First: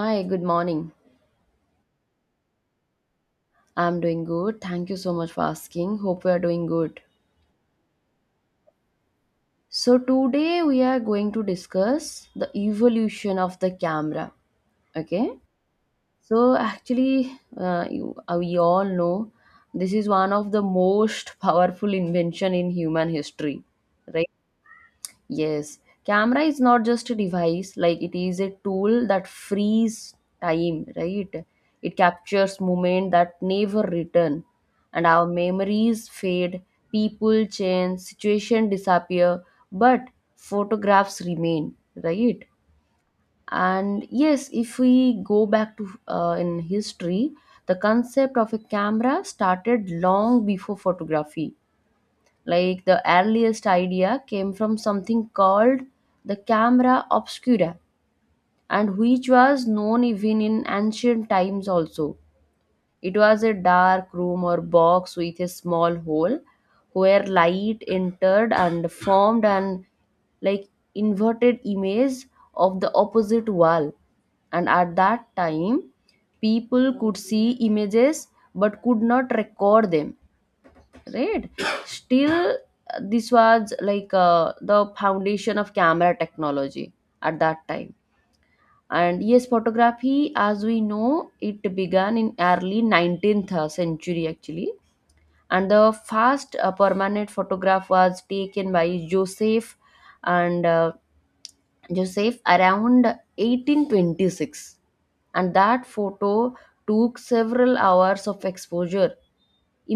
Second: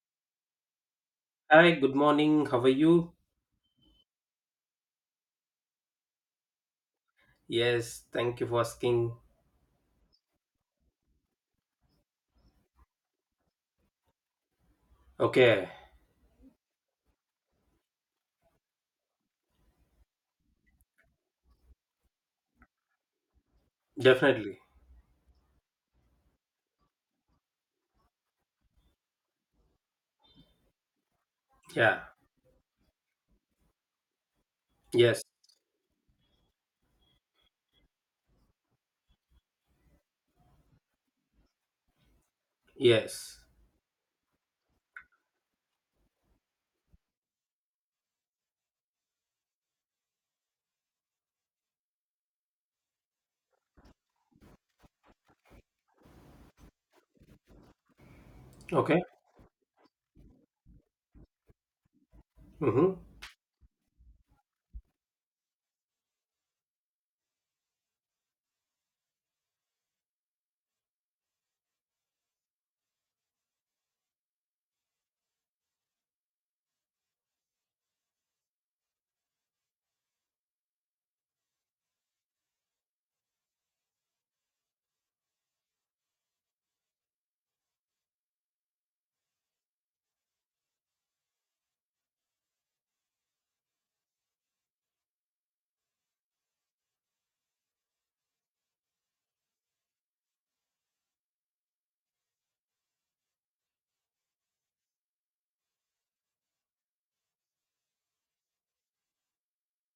Hi, good morning. Hi, good morning. How are you? I'm doing good. Thank you so much for asking. Hope we are doing good. Yes, thank you for asking. So, today we are going to discuss the evolution of the camera. Okay. Okay, So, actually, we all know this is one of the most powerful invention in human history. definitely. Yes, camera is not just a device, like it is a tool that frees time, right? It Yeah. captures moment that never return. And Yes. our memories fade, people change, situation disappear, but photographs remain, right? Yes. And yes, if we go back to in history, the concept of a camera started long before photography. Like the earliest idea came from something called the camera obscura, and Okay. which was known even in ancient times also. Mm-hmm. It was a dark room or box with a small hole where light entered and formed an, like, inverted image of the opposite wall. And at that time, people could see images but could not record them, right? Still, this was like the foundation of camera technology at that time. And yes, photography as we know it began in early 19th century actually, and the first permanent photograph was taken by Joseph, and joseph around 1826, and that photo took several hours of exposure.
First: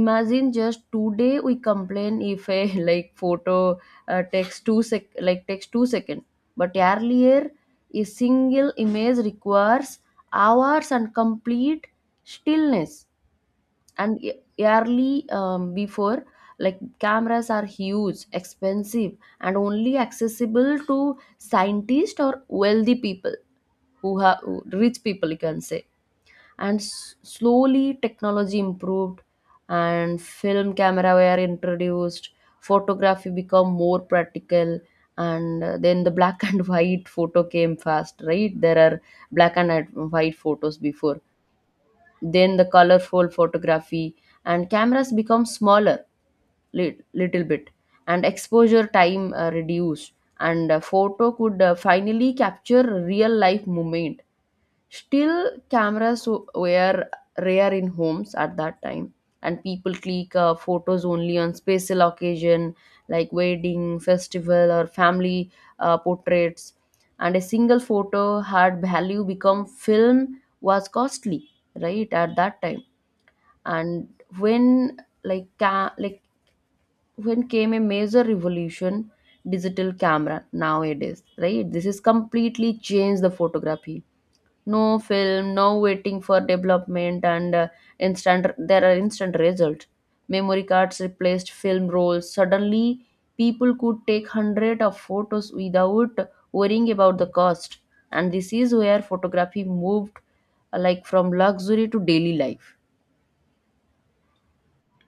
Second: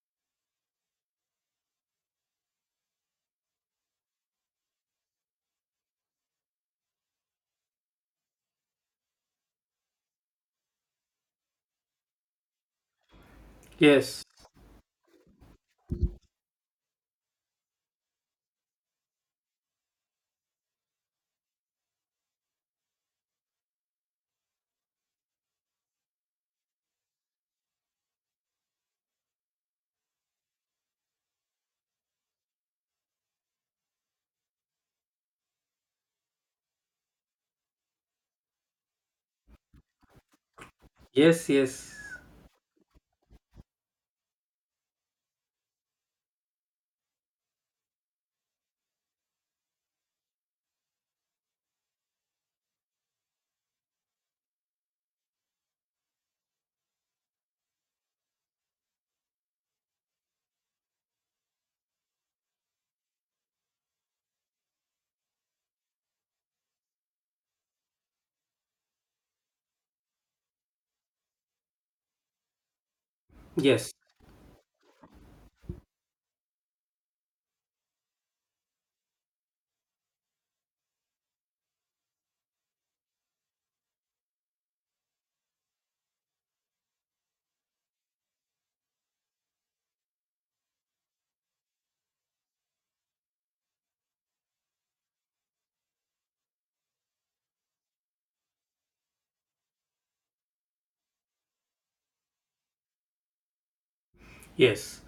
Imagine, just today we complain if a like photo takes two sec, like takes 2 second, but earlier a single image requires hours and complete stillness. and Yes. e- Early before, like, cameras are huge, expensive, and only accessible to scientists or wealthy people who have, rich people you can say. And slowly technology improved, and film camera were introduced, photography become more practical. And then the black and white photo came fast, right? There are black and white photos before, Yes, yes. then the colorful photography. And cameras become smaller, little bit, and exposure time reduced. And photo could finally capture real life moment. Still, cameras were rare in homes at that time, and people click photos only on special occasion, like wedding, festival, or family portraits. And a single photo had value become film was costly, right? At that time, Yes. and when, like ca- like when came a major revolution, digital camera nowadays, right? This is completely changed the photography. No film, no waiting for development, and instant there are instant results. Memory cards replaced film rolls. Suddenly, people could take hundred of photos without worrying about the cost. And this is where photography moved like from luxury to daily life. Yes.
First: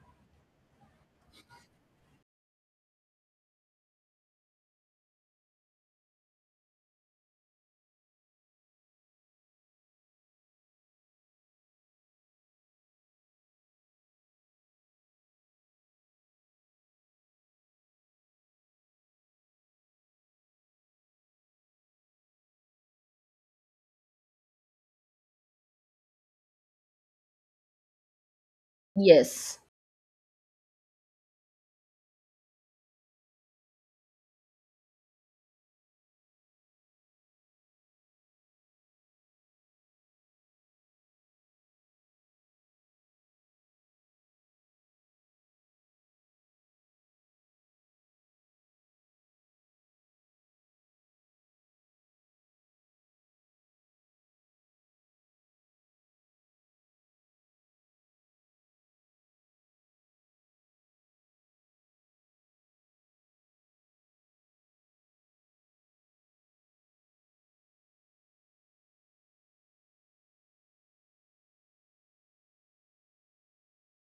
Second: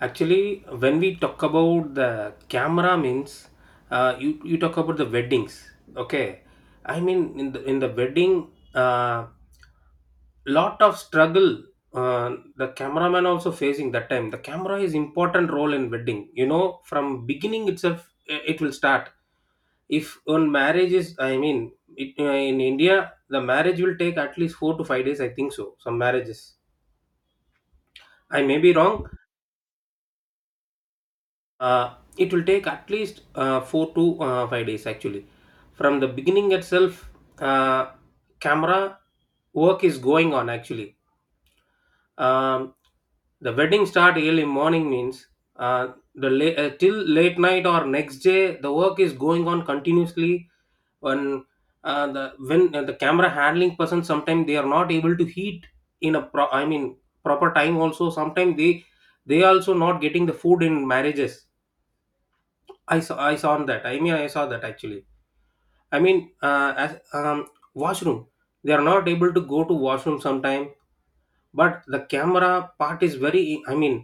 Actually, when we talk about the camera means you talk about the weddings. Okay. I mean in the wedding lot of struggle, uh, the cameraman also facing that time the camera is important role in wedding, you know, from beginning itself, it will start if on marriage is, I mean it, in India the marriage will take at least 4 to 5 days I think so. Some marriages, I may be wrong. Yes, It will take at least 4 to 5 days actually. From the beginning itself, uh, camera work is going on actually. um, the wedding start early morning means, uh, the late, till late night or next day the work is going on continuously. When the camera handling person sometimes they are not able to heat in a I mean proper time also. Sometimes they also not getting the food in marriages. I saw that, I mean I saw that actually. I mean as washroom, they are not able to go to washroom sometime. But the camera part is very, I mean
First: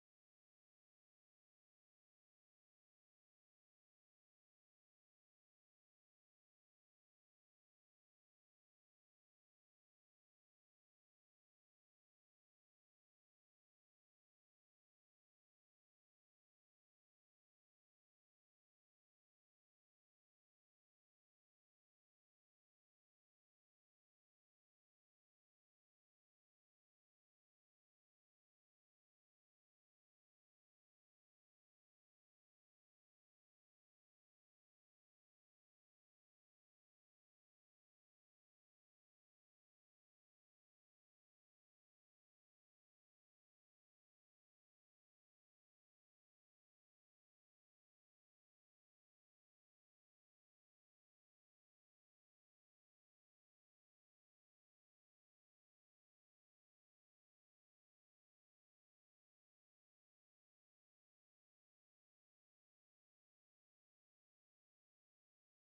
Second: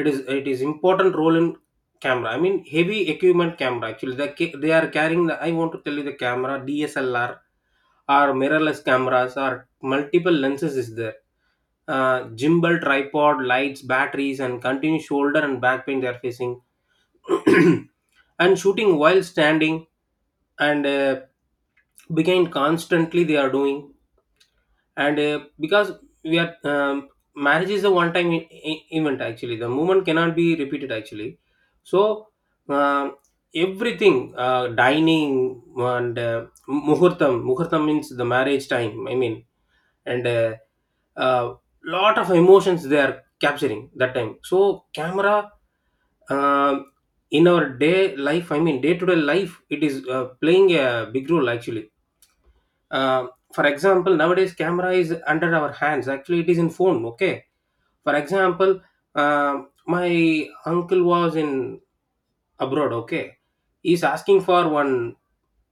it is, it is important role in camera. I mean heavy equipment camera actually, they, they are carrying the, I want to tell you, the camera DSLR or mirrorless cameras or multiple lenses is there. Gimbal, tripod, lights, batteries, and continuous shoulder and back pain they are facing. And shooting while standing, and behind constantly they are doing. And because we are marriage is a one time event actually. The movement cannot be repeated actually. So um everything, dining, and muhurtam, muhurtam means the marriage time, I mean. And uh, lot of emotions they are capturing that time. So camera, um in our day life, I mean day to day life, it is playing a big role actually. uh, for example, nowadays camera is under our hands actually. It is in phone. Okay, for example, uh, my uncle was in abroad. Okay, he's asking for one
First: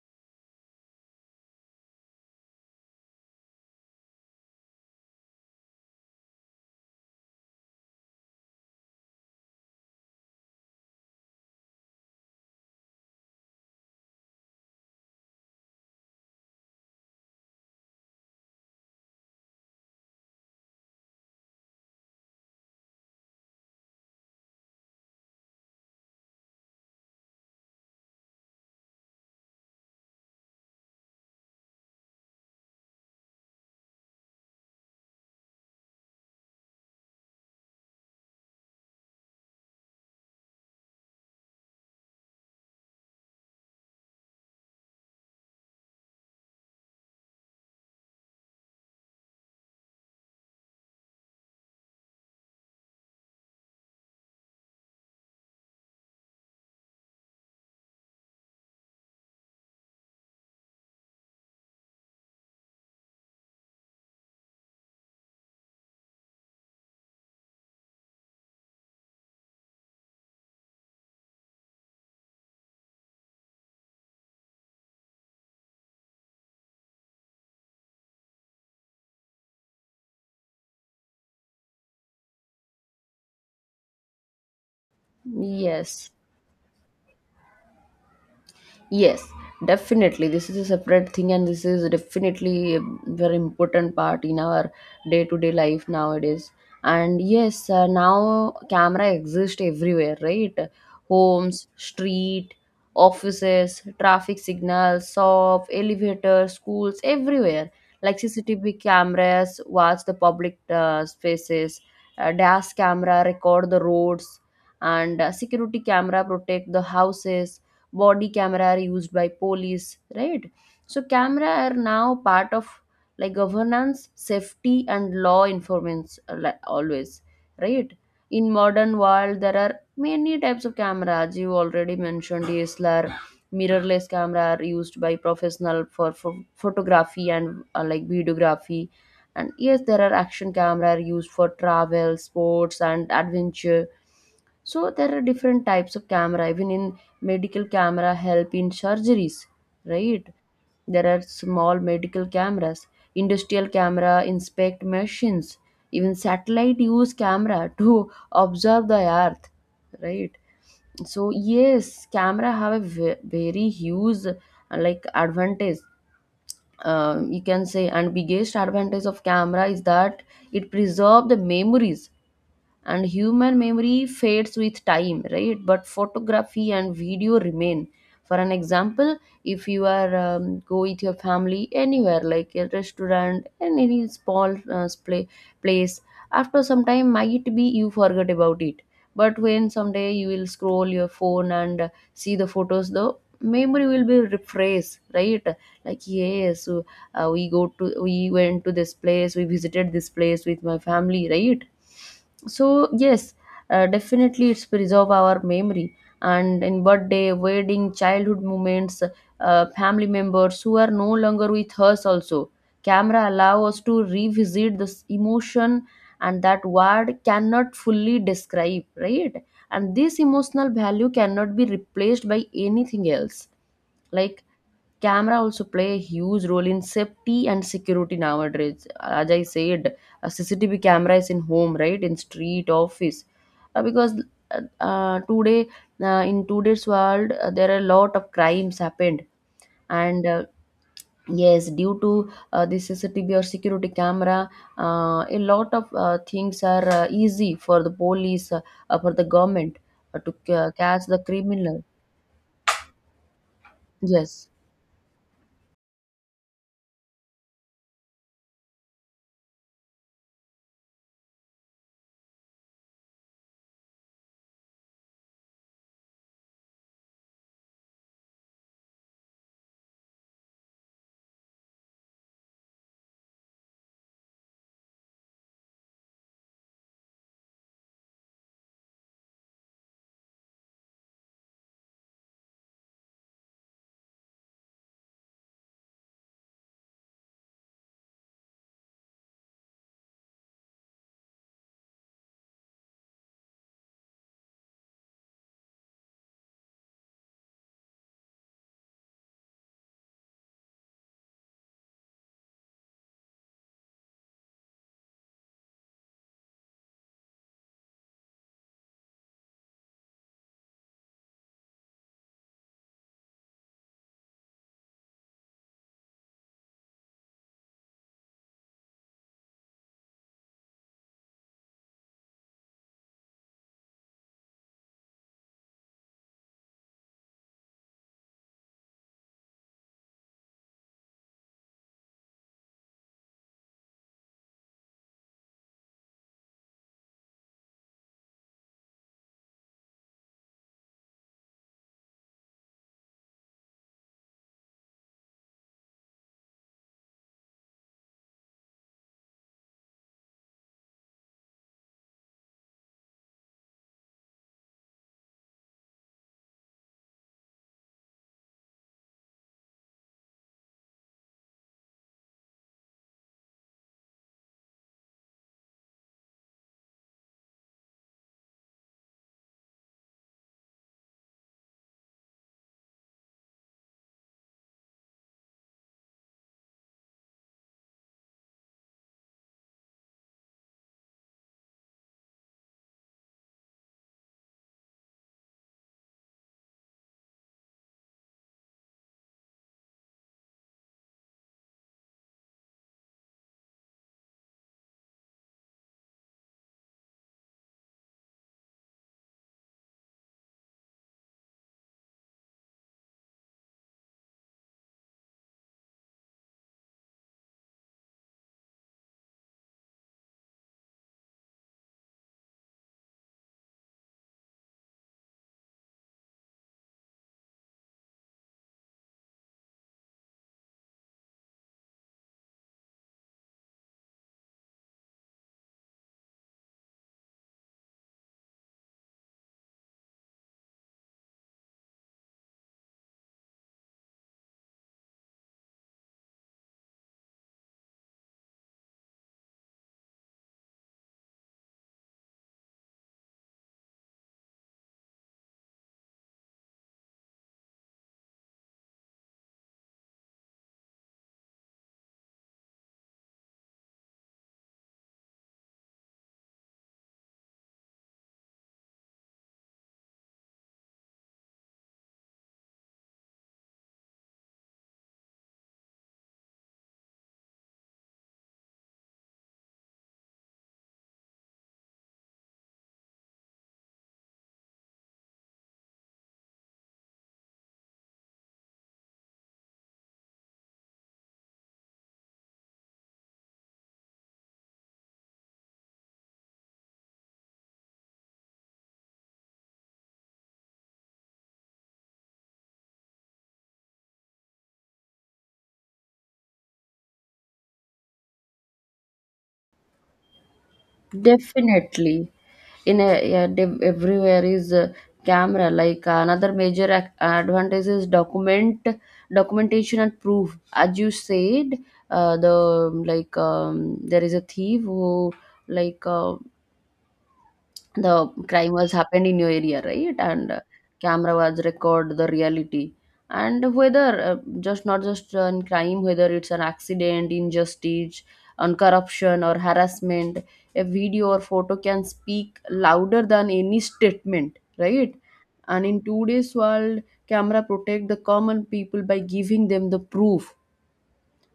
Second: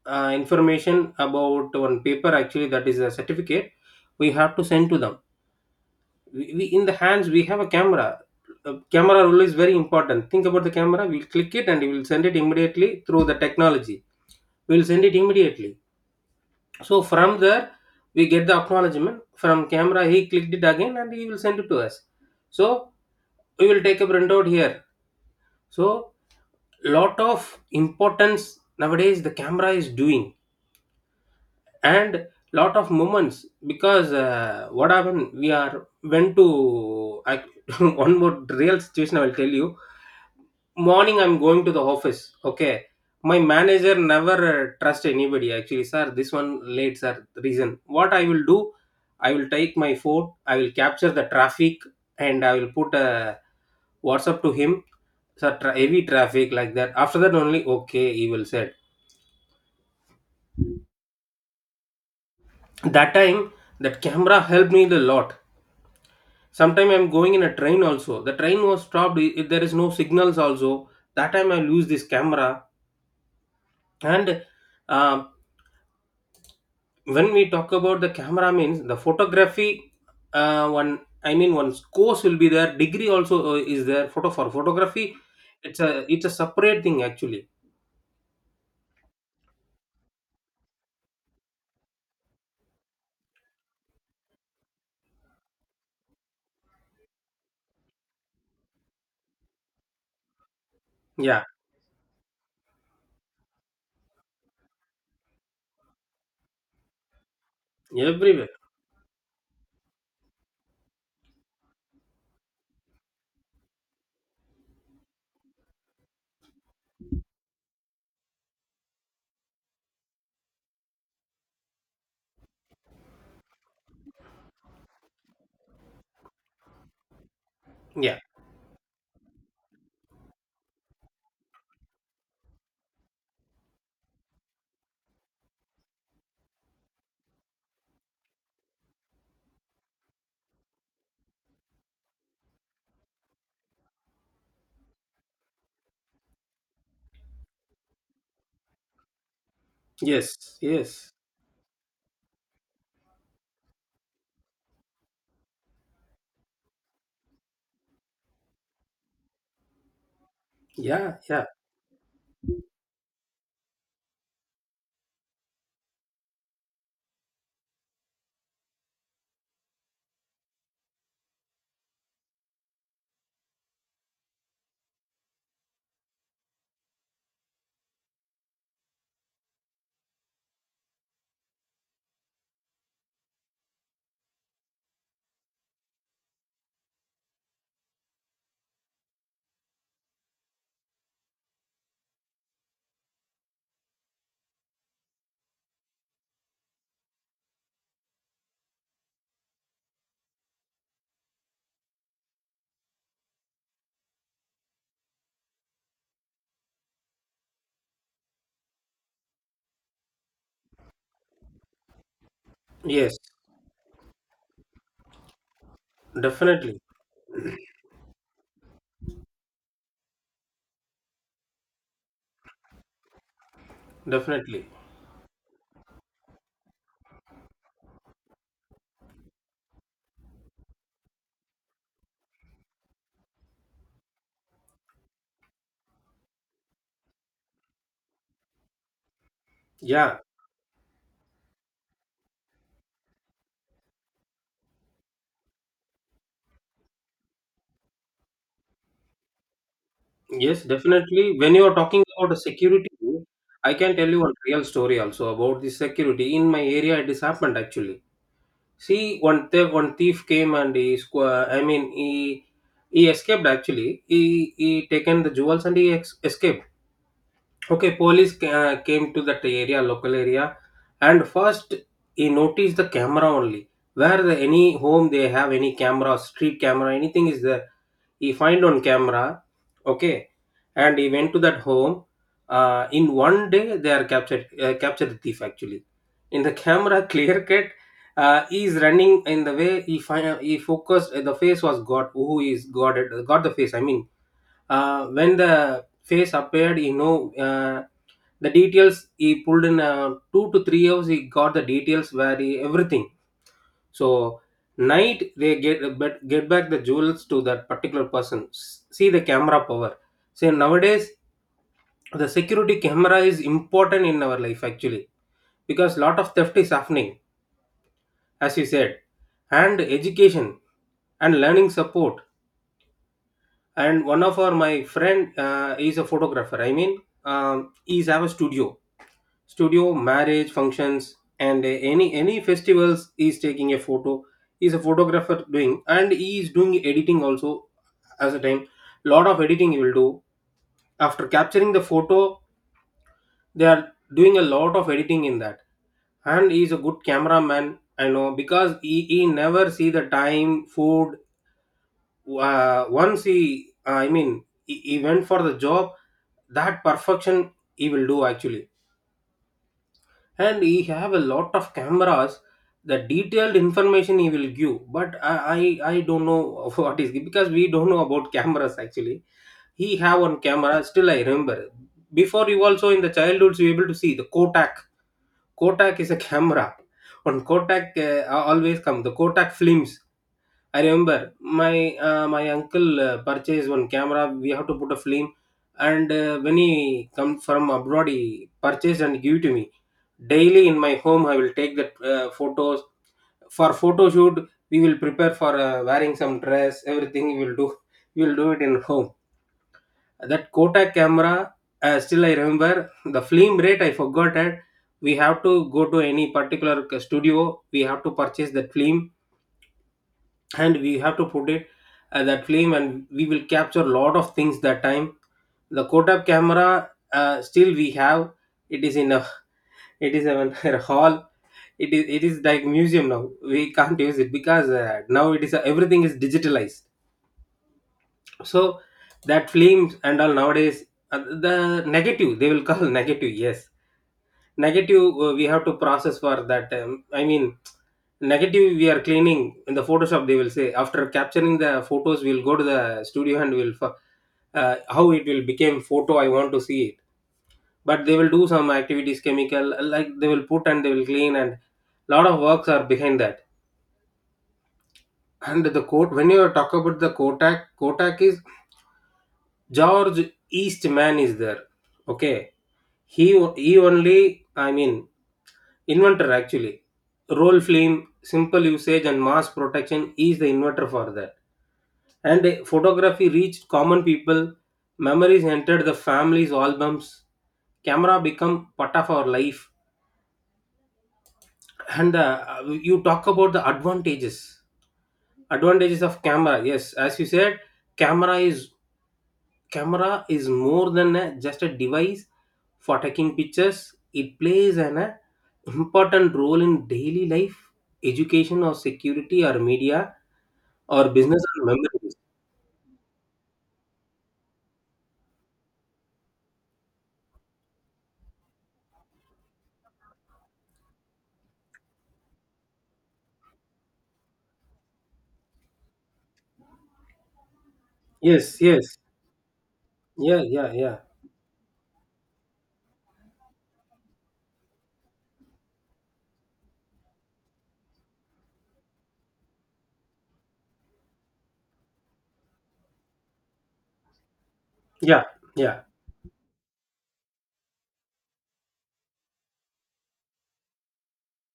information about one paper actually. That is a certificate, we have to send to them. We we in the hands we have a camera. Camera rule is very important. Think about the camera, we'll click it and we'll send it immediately through the technology. We'll send it immediately. So from there, we get the acknowledgement from camera. He clicked it again and he will send it to us. So we will take a printout here. So lot of importance nowadays the camera is doing. And lot of moments, because what happened, we are went to one more real situation I will tell you. Morning, I'm going to the office. Okay, my manager never trust anybody actually. Sir, this one late, sir. The reason what I will do, I will take my phone, I will capture the traffic and I will put a WhatsApp to him. Sir, heavy traffic, like that. After that only, okay, he will said. That time that camera helped me a lot. Sometime I'm going in a train also. The train was stopped. If there is no signals also, that time I lose this camera. And uh, when we talk about the camera means the photography, one, I mean one course will be there, degree also is there, photo for photography. It's a, yes. it's a separate thing actually. Yes, definitely. This is a separate thing, and this is definitely a very important part in our day to day life nowadays. And yes, now camera exists everywhere, right? Yeah, Homes, street, offices, traffic signals, shop, elevators, schools, everywhere. Like everywhere. CCTV cameras watch the public spaces, dash camera record the roads, and security camera protect the houses, body camera are used by police, right? So camera are now part of, like, governance, safety, and law enforcement, always, right? Yeah. In modern world, there are many types of cameras. You already mentioned DSLR, mirrorless camera are used by professional for photography and like videography. And yes, there are action camera are used for travel, sports, and adventure. So there are different types of camera. Even in medical, camera help in surgeries, right? Yes, There yes. are small medical cameras, industrial camera inspect machines, even satellite use camera to observe the earth, right? Yeah, So yeah. yes, camera have a very huge like advantage. You can say and biggest advantage of camera is that it preserve the memories, and human memory fades with time, right? But photography and video remain. For an example, if you are go with your family anywhere, like a restaurant and any small place, after some time, might be you forget about it. But when someday you will scroll your phone and see the photos, the memory will be refreshed, right? Like, yes, we went to this place, we visited this place with my family, right? So yes, definitely it's preserve our memory. And in birthday, wedding, childhood moments, family members who are no longer with us also, Yes, camera allow us to revisit this emotion, and that definitely. word cannot fully describe, right? And this emotional value cannot be replaced by anything else. Like, Definitely. camera also play a huge role in safety and security nowadays, as I said, a CCTV camera is in home, right, in street, office. Because uh, today In today's world, there are a lot of crimes happened. Yeah. And yes, due to the CCTV or security camera, a lot of things are easy for the police, for the government to Yes, catch the definitely when you are criminal. talking about the security, I can tell you one Yes. real story also about the security in my area it is happened actually. See, one thief came and he I mean, he escaped actually. He taken the jewels and he escaped. Okay, police came to that area, local area, and first he noticed the camera only. Where the, any home they have any camera, street camera, anything is there. He find on camera, okay, and he went to that home. In one day, they are captured. Captured the thief actually. In the camera, clear cut. He is running in the way, he find, he focused. The face was got. Who is got it? Got the face. I mean, when the face appeared, you know, the details he pulled in 2 to 3 hours. He got the details where he, everything. So night they get but get back the jewels to that particular person. See the camera power. See, nowadays the security camera is important in our life actually, because lot of theft is happening, as you said. And education and learning support, and one of our, my friend is a photographer, I mean, he's have a studio. Studio marriage functions and any festivals, he's taking a photo. He's a photographer doing, and he is doing editing also. As a time, lot of editing he will do. After capturing the photo, they are doing a lot of editing in that. And he's a good cameraman, I know, because he never see the time food. Uh, once he I mean he went for the job, that perfection he will do actually. And he have a lot of cameras, the detailed information he will give. But I, I don't know what is, because we don't know about cameras actually. He have one camera, still I remember, before you also, in the childhoods, you able to see the Kotak. Kotak is a camera. On Kotak, always come the Kotak films. I remember my my uncle purchased one camera. We have to put a film, and when he come from abroad, he purchased and give to me. Daily in my home, I will take that photos for photo shoot. We will prepare for wearing some dress. Everything we will do. We will do it in home. That Kotak camera. Still, I remember the film rate, I forgot it. We have to go to any particular studio. We have to purchase that film, and we have to put it at that flame, and we will capture a lot of things that time. The Kodak camera still we have. It is in a it is in a hall. It is like museum now. We can't use it because now it is, everything is digitalized. So that flames and all nowadays, uh, the negative they will call, negative, yes. Negative, we have to process for that, I mean, negative, we are cleaning in the Photoshop. They will say, after capturing the photos, we'll go to the studio and we'll how it will become photo, I want to see it. But they will do some activities, chemical like they will put and they will clean, and lot of works are behind that. And the quote, when you talk about the Kotak, Kotak is George Eastman is there. Okay, he he only, I mean inventor actually. Roll film, simple usage and mass protection is the inventor for that, and photography reached common people. Memories entered the family's albums. Camera become part of our life. And you talk about the advantages. Advantages of camera. Yes, as you said, camera is, camera is more than a, just a device for taking pictures. It plays an important role in daily life, education, or security, or media, or business, or memories. Definitely. In a, yeah, everywhere is a camera. Like another major advantage is documentation and proof. As you said, there is a thief who, like uh, the Yes, crime was yes, happened in your area, right? yeah, And yeah, yeah, camera was record the reality. And whether, just not just on crime, whether it's an accident, injustice, on corruption or harassment, a video or photo can speak louder than any statement, right? yeah, yeah. And in today's world, camera protect the common people by giving them the proof.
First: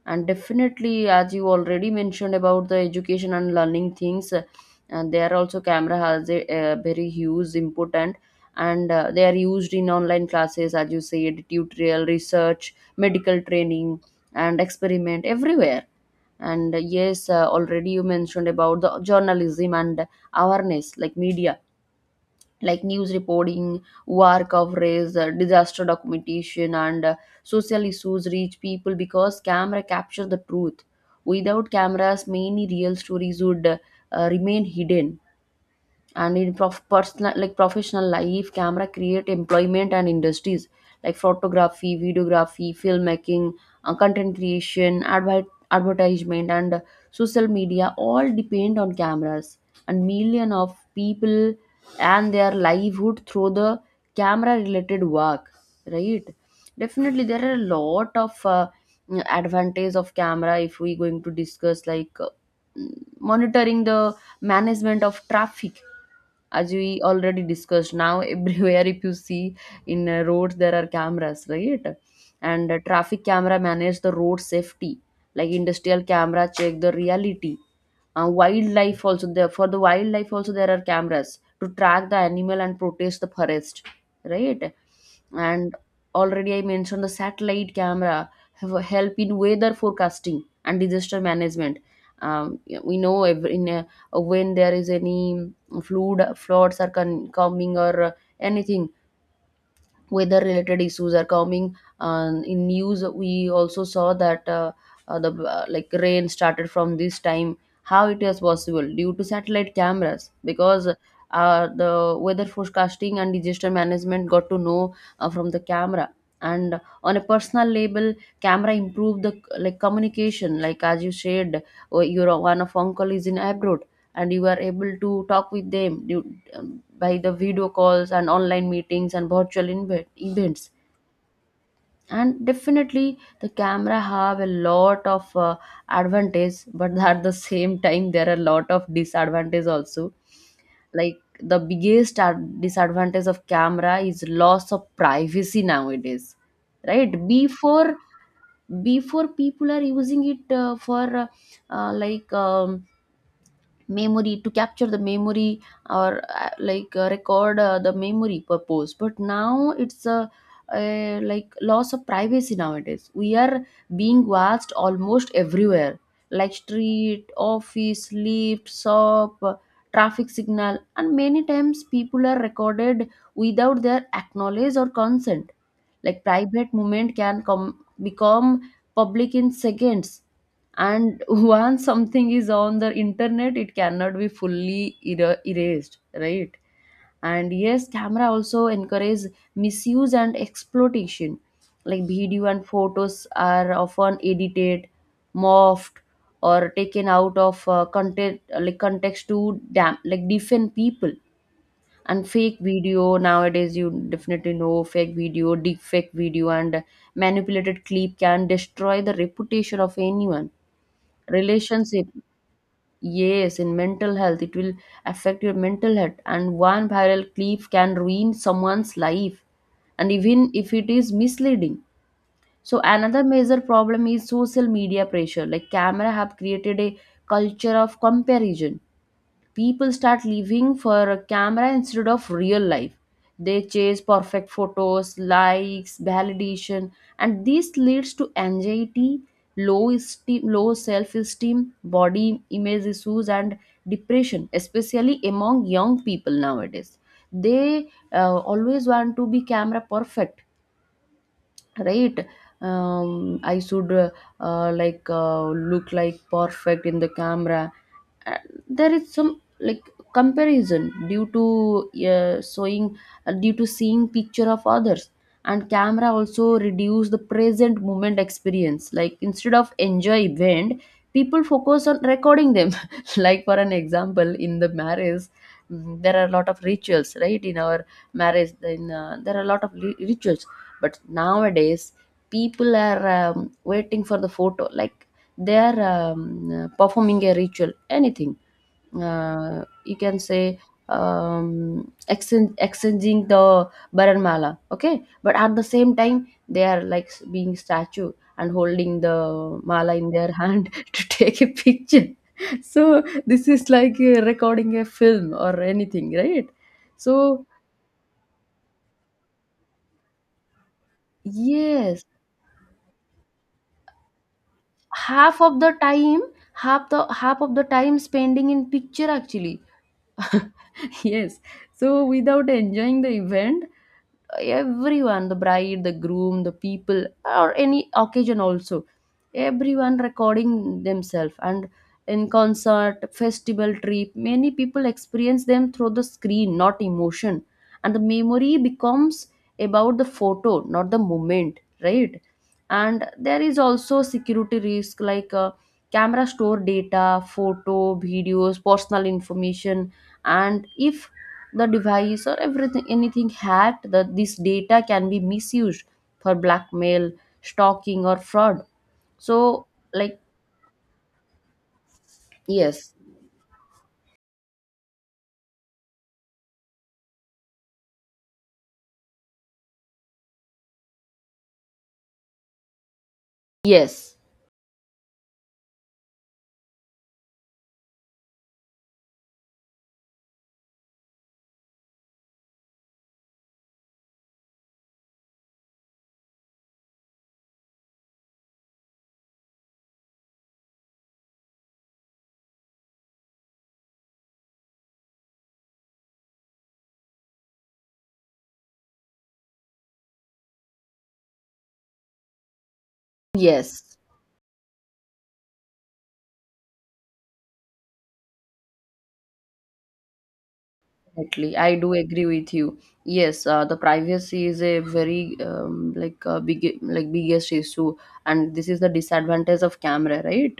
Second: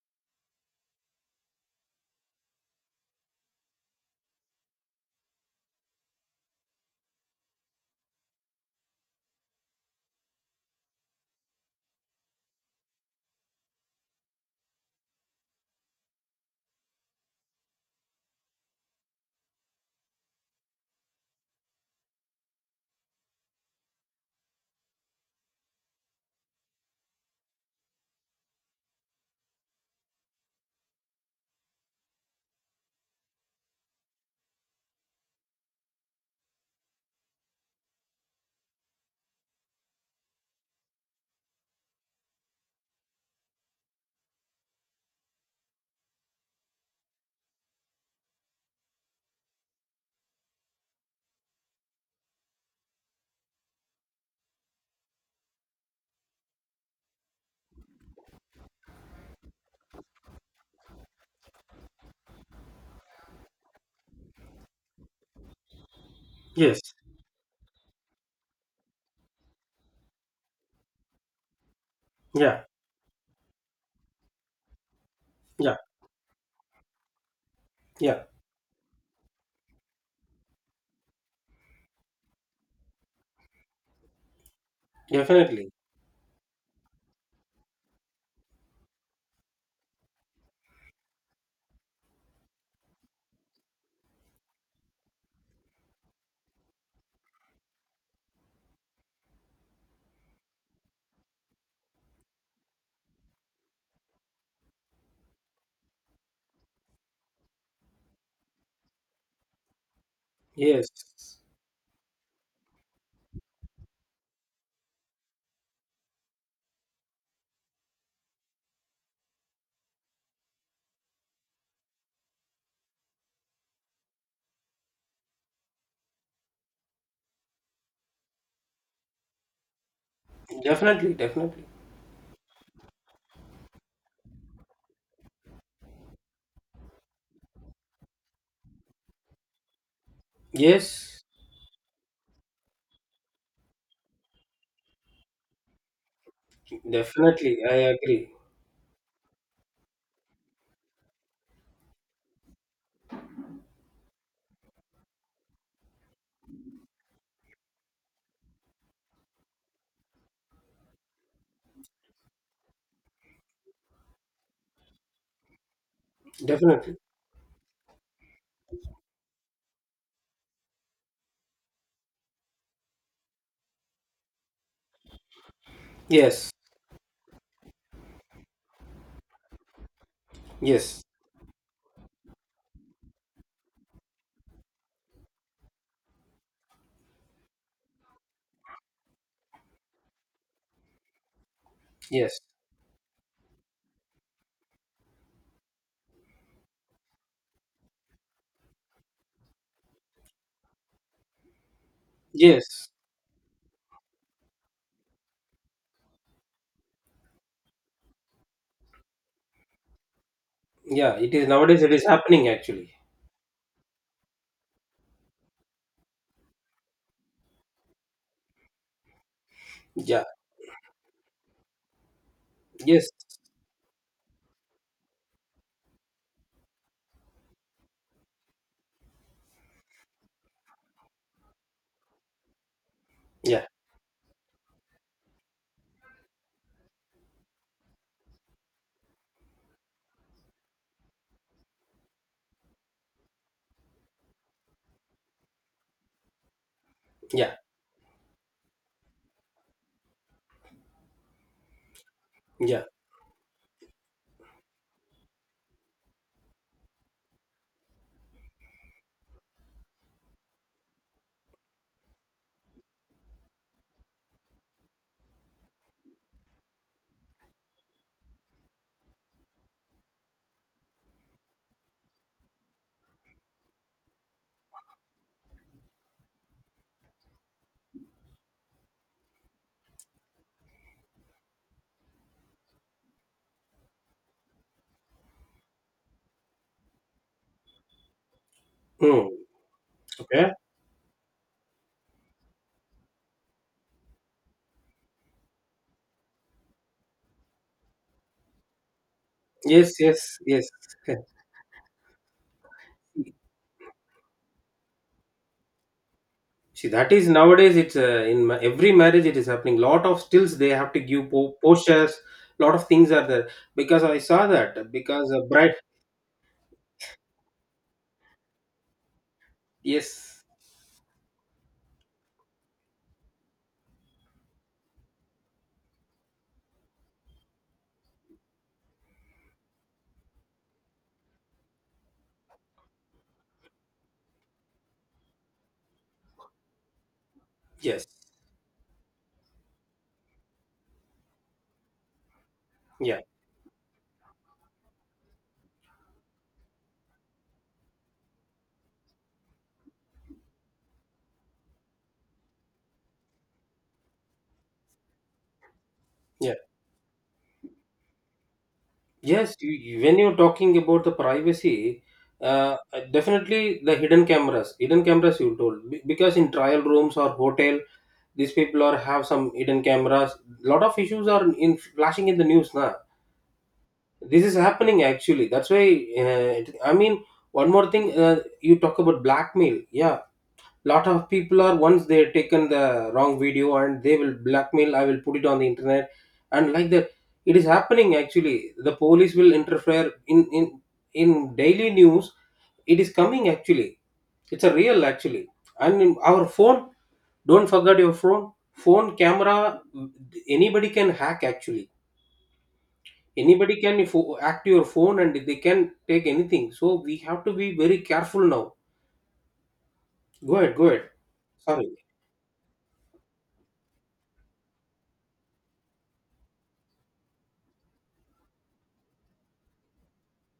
And definitely, as you already mentioned about the education and learning things, and there also camera has a, very huge important. And they are used in online classes, as you said, tutorial, research, medical training, and experiment everywhere. And already you mentioned about the journalism and awareness, like media, like news reporting, war coverage, disaster documentation, and social issues reach people because camera captures the truth. Without cameras, many real stories would remain hidden. And in personal, like professional life, camera create employment and industries, like photography, videography, filmmaking, content creation, advertisement, and social media all depend on cameras. And million of people and their livelihood through the camera related work, right? Definitely there are a lot of advantage of camera. If we going to discuss, like monitoring, the management of traffic, as Yes. we already discussed, now everywhere if you see in roads there are cameras, right? Yeah, And traffic camera manage the road safety, like yeah, industrial camera check the reality, yeah, wildlife also, there are cameras to track the animal and protect the forest, right? definitely. And already I mentioned the satellite camera have a help in weather forecasting and disaster management. Yeah, we know if in a, when there is any floods are coming, or anything weather related issues are coming, in news we also saw that, the like rain started from this time. How it is possible? Due to satellite cameras, because Yes, the weather forecasting and disaster management got to know from the camera. And on a personal level, camera improved the, like, communication, like as you said, oh, your one of uncle is in abroad and you are able to talk with them, by the video calls and online meetings and virtual events. definitely, definitely. And definitely the camera have a lot of advantage, but at the same time there are a lot of disadvantage also. Like Yes, the biggest disadvantage of camera is loss of privacy nowadays, right? definitely. I before agree. before people are using it for like memory to capture the memory, or record the memory purpose, but now it's a, like, loss of privacy. Nowadays we are being watched almost everywhere, like Definitely. street, office, lift, shop, traffic signal, and many times people are recorded without their acknowledge or consent. Like Yes, private moment can come, become public in seconds, yes, and once something is on the internet, it cannot be fully erased, right? And yes, camera also encourage misuse and exploitation. Like yes, video and photos are often edited, morphed, or taken out of content like context to damn, like defend people. And fake yes. video nowadays, you definitely know, fake video, deep fake video, and manipulated clip can destroy the reputation of anyone, Yeah, it is nowadays, it is relationship. happening actually. Yes, in mental health, it will affect your mental health, and one viral clip can ruin someone's life, and Yeah, even if it is misleading. So yes, another major problem is social media pressure. Like camera have created a culture of comparison. People start living for a camera instead of real life. They yeah, chase perfect photos, likes, validation, and this leads to anxiety, low esteem, low self-esteem, body image issues, and depression, especially among young people nowadays. yeah, They always want to be camera perfect, right? yeah. I should look like perfect in the camera. Uh, there is some, like, comparison due to showing due to seeing picture of others. And camera also reduce the present moment experience, like instead of enjoy event, people focus on recording them. Like for an example, in the marriage, there are a lot of rituals, right? In our marriage, in there are a lot of rituals, but nowadays people are waiting for the photo. Like they are performing a ritual, anything, Hmm. You can Okay. say, exchanging the baranmala, okay, but at the same time they are like being statue and holding the Yes, mala in their yes, yes. hand to take a picture. So this is like recording a film or anything, right? See, that is So nowadays, it's in every marriage, it is happening. Lot of stills they have to give yes, postures, lot of things are there, because I saw that, because a half of the bride, time half of the time spending in picture actually. yes. Yes, so without enjoying the event, everyone, the bride, the groom, the people, or any occasion also, everyone recording themselves. And in concert, festival, trip, many people experience them through the screen, not emotion. And the Yes. memory becomes about the photo, not the moment, right? And Yeah. there is also security risk, like camera store data, photo, videos, personal information. And if the device or everything, anything hacked, that this data can be misused for Yeah. blackmail, stalking, or fraud. Yes. So, You, when like, you're talking about the privacy, yes, definitely the hidden cameras you told, because in trial rooms or hotel, these people are have some hidden cameras. Lot of issues are in flashing in the news now. yes, This is happening actually. That's why. I mean, one more thing. You talk about blackmail. Yeah, lot of people are once they've taken the wrong video and they will blackmail, I will put it on the internet and like that. It is happening actually. The police will interfere in daily news. It is coming actually. It's a real actually. And in our phone, don't forget your phone camera. Anybody can hack actually. Anybody yes. can hack your phone and they can take anything, so we have to be very careful now. Go ahead, go ahead. Definitely, I Sorry. do agree with you. Yes, the privacy is a very big, like biggest issue, and this is the disadvantage of camera, right?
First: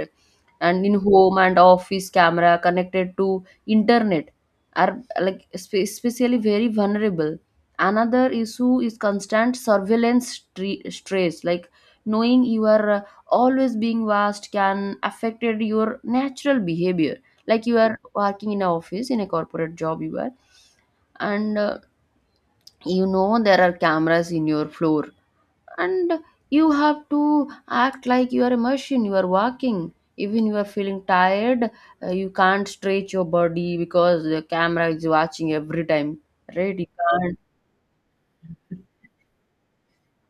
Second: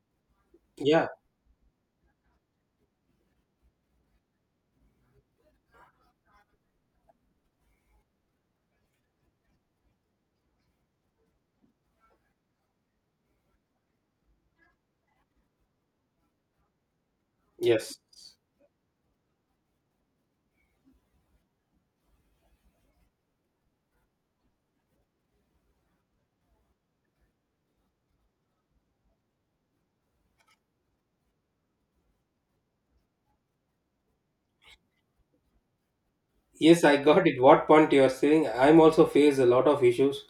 And in Yeah. home and office, camera connected to internet are like especially very vulnerable. Another issue is constant surveillance stress, like knowing you are always being watched can affect your natural behavior. Like you Yes. are working in an office in a corporate job, you are, and you know there are cameras in your floor, and you have to act like you are a machine, you are walking even you are feeling tired. You can't stretch your body because the camera is watching every time, right? Yes, You I got can't. it. What point you are saying? I'm also face a lot of issues.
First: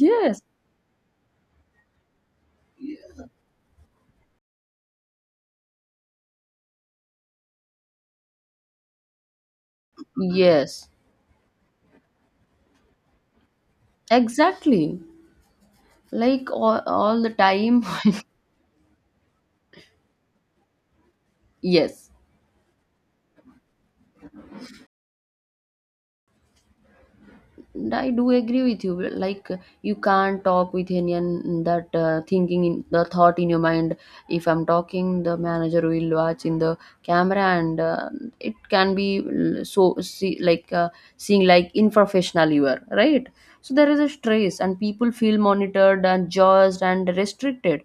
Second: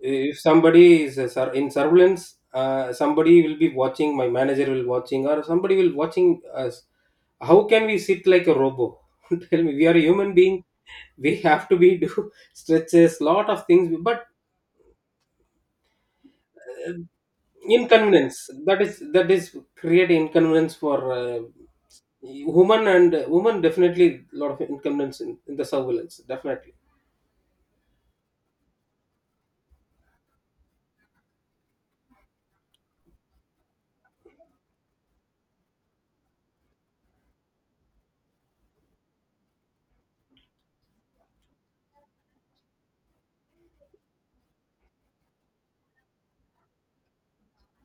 If somebody is a in surveillance, somebody will be watching. My manager will watching, or somebody will watching us. How can we sit like a robo? Tell me, we are a human being. yes, We have to be do stretches, lot of things. But exactly, like all, uh, all the time. inconvenience, that is create inconvenience for Yes. women and woman. Definitely lot of inconvenience in the surveillance definitely. And I do agree with you. Like you can't talk with anyone that thinking in the thought in your mind. If I'm talking, the manager will watch in the camera, and it can be so see, like seeing like unprofessional you are, right? So there is a stress, and people feel monitored and judged and restricted.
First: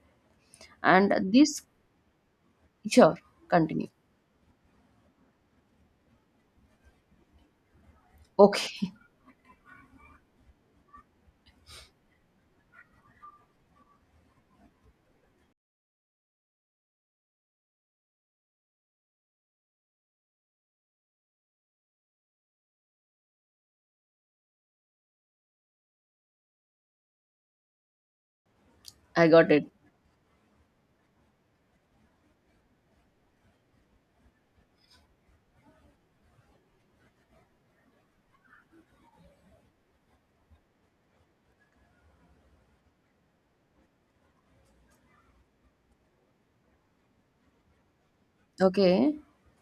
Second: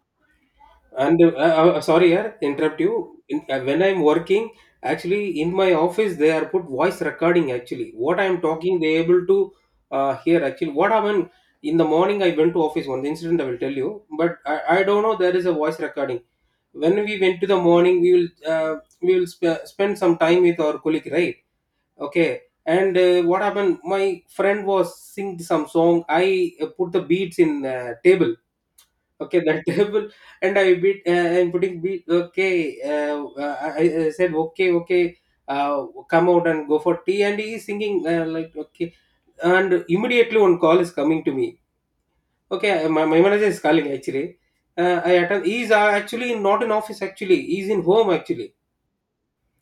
And And this, sorry, yeah, interrupt sure, you. In, when continue. I'm working, actually in my office, they are put voice recording. Actually, what I'm talking, Okay, they able to hear. Actually, what happened in the morning? I went to office. One incident I will tell you, but I don't know. There is a voice recording. When we went to the morning, we will spend some time with our colleague, right? Okay. And what happened? My friend was singing some song. I put the beats in table. I Okay, got that it. table, and I beat. I'm putting beat. Okay, I said okay, okay. Come out and go for tea, and he is singing like okay. And immediately one call is coming to me. Okay, my manager is calling actually. I attend. He's actually not in office. Actually, he's in home. Actually, Okay,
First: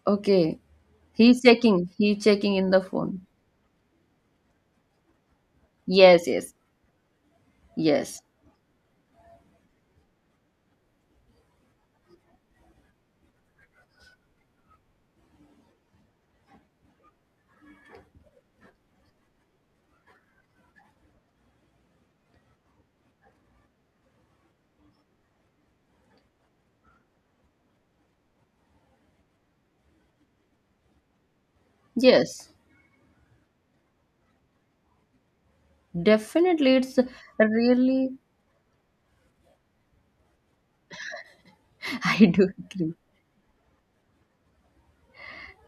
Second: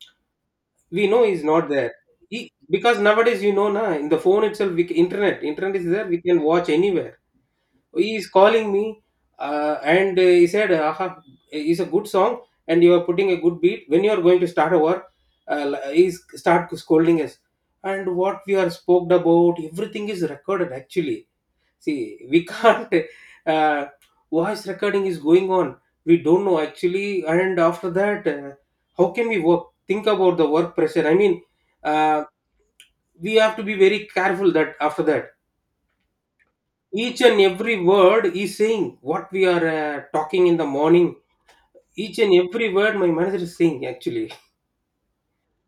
okay. we know He's he's not checking. there. He's He, checking in the because phone. nowadays you know na in the phone itself, internet, internet is there. We Yes, can yes. watch anywhere. He Yes, is calling me, and he said aha, it's a good song and you are putting a good beat when you are going to start a work. Uh, he s- start scolding us, and what we are spoke about, everything is recorded actually. See, we can't. uh, Voice recording is going on, we don't know actually. And after that, how can we work? Think about the work pressure, I mean. uh, yes, we have to be very careful that after that definitely. It's each and every really, word is saying what we are talking in the morning. Each I and do every agree. word my manager is saying actually.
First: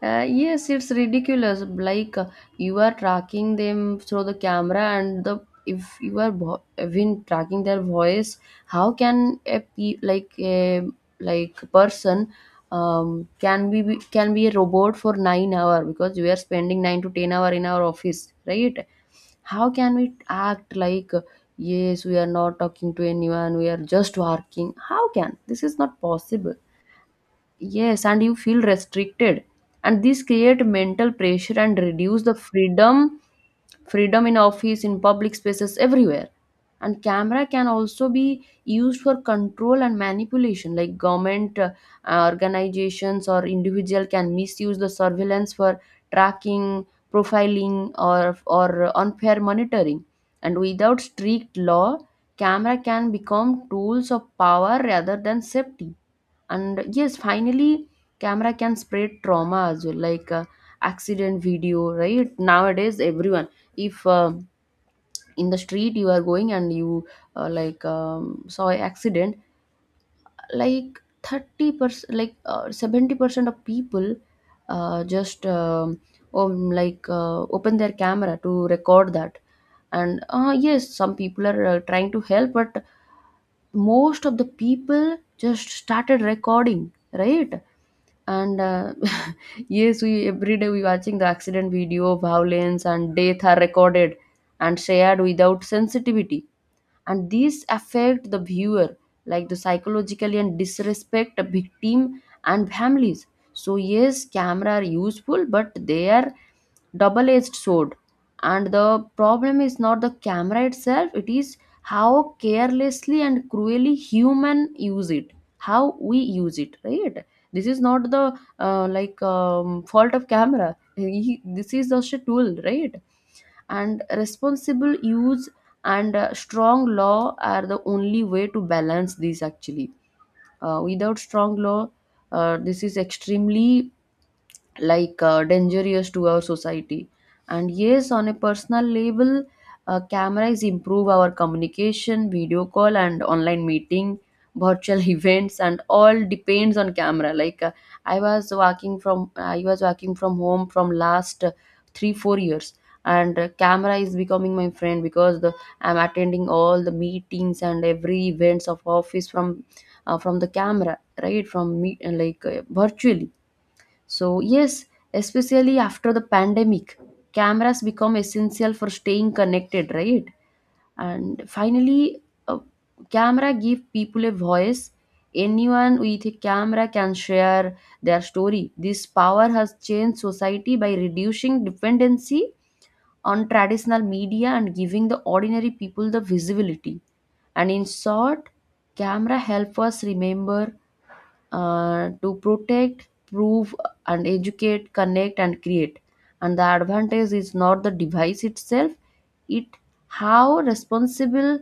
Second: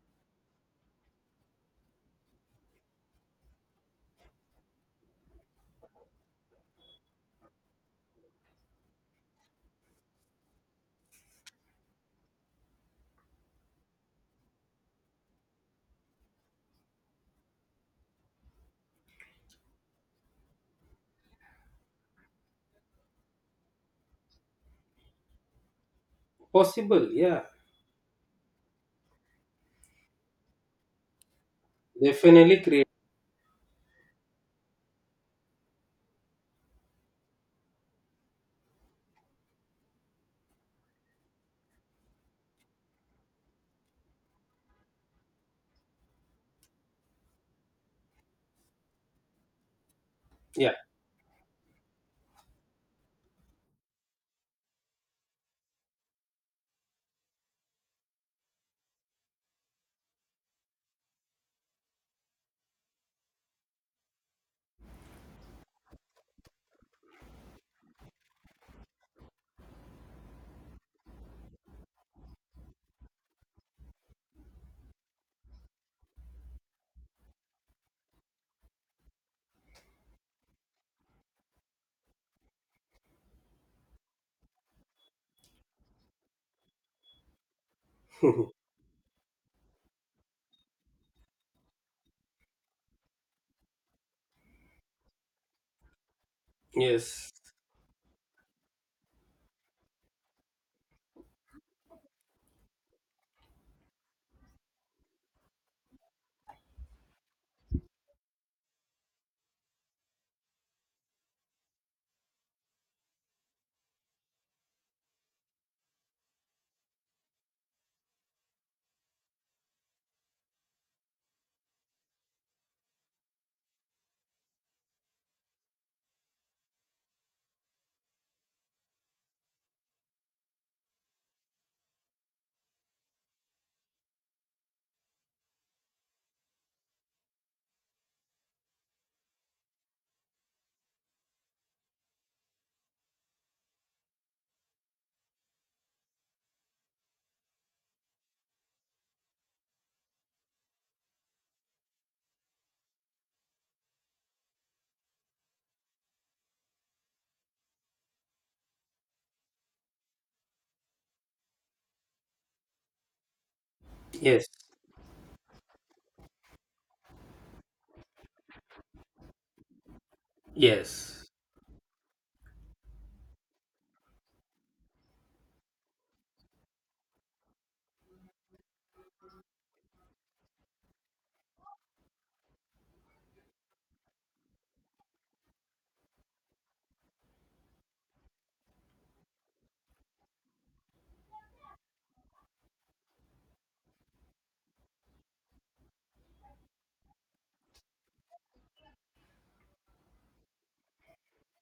Yes, it's ridiculous. Like you are tracking them through the camera, and the if you are even tracking their voice, how can a person can can be a robot for 9 hours, because we are spending 9 to 10 hours in our office, right? How can we act like yes, we are not talking to anyone, we are just working? How can, this is not possible? Possible, yeah. Yes, and you feel restricted, and this create mental pressure and reduce the Definitely create. freedom, freedom in office, in public spaces, everywhere. And camera can also be used for control and manipulation, like government, organizations or individual can misuse the surveillance for tracking, profiling, or unfair monitoring. And Yeah. without strict law, camera can become tools of power rather than safety. And yes, finally, camera can spread trauma as well, like accident video, right? Nowadays everyone, if in the street you are going and you saw an accident, like 30 percent, like 70 percent of people just like open their camera to record that. And yes, some people are trying to help, but most of the people just started recording, right? And yes, we every day we watching the accident video, violence and death are recorded and shared without sensitivity. And Yes, these affect the viewer, like the psychologically, and disrespect the victim and families. So yes, camera are useful, but they are double edged sword. And the problem is not the camera itself, it is how carelessly and cruelly human use it, how we use it, right? This is not the fault of camera. This is just a tool, right? And responsible use, and strong law are the only way to balance these actually. Without strong law, this is extremely, like dangerous to our society. And yes, on a personal level, cameras improve our communication, video call and online meeting, virtual events, and all depends on camera. Like I was working from home from last 3-4 years, and camera is becoming my friend. Because the, I'm attending all the meetings and every events of office from the camera, right, from me, like virtually. So, yes, yes, especially after the pandemic, cameras become essential for staying connected, right? yes, And finally, a camera give people a voice. Anyone with a camera can share their story. This power has changed society by reducing dependency on traditional media and giving the ordinary people the visibility. And in short, camera help us remember, to protect, prove, and educate, connect, and create. And the advantage is not the device itself, it how responsible,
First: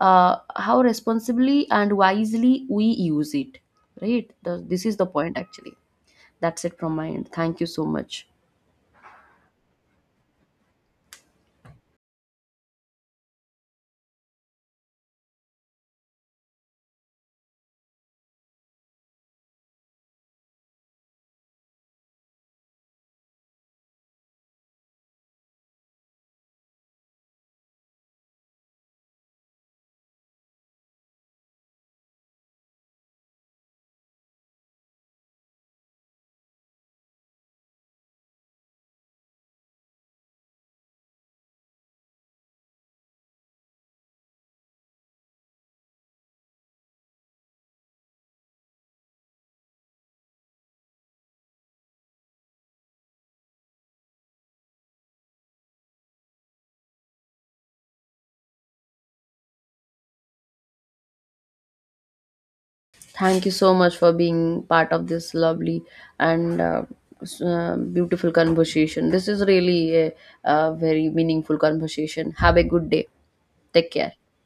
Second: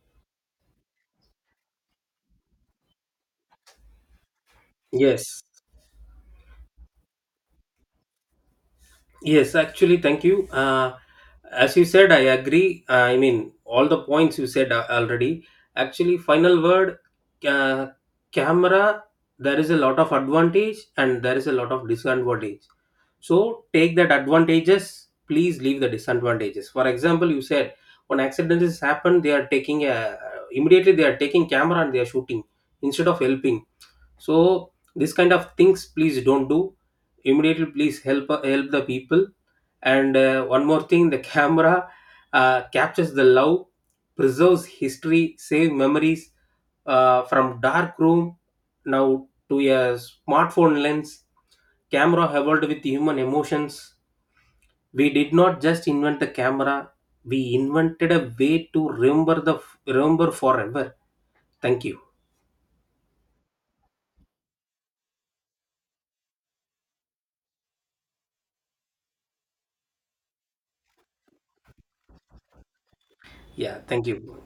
how responsibly and wisely we use it. Right? This is the point yes. actually. That's it from my end. Thank you so much. Yes, actually, thank you. As you said, I agree. All the points you said already. Actually, final word, uh, camera, there is a lot of advantage and there is a lot of disadvantage. So take that advantages, please leave the disadvantages. For example, you said when accidents has happened, they are taking a, immediately they are taking camera and they are shooting instead of helping. So this kind of things, please don't do. Immediately, please help help the people, and one more thing, the camera captures the love, preserves history, save memories from dark room now to a smartphone lens. Camera evolved with human emotions. We did not just invent the camera; we invented a way to remember forever. Thank you. Thank you so much for being part of this lovely and beautiful conversation. This is really a very meaningful conversation. Have a good day. Yeah, Take thank care. you.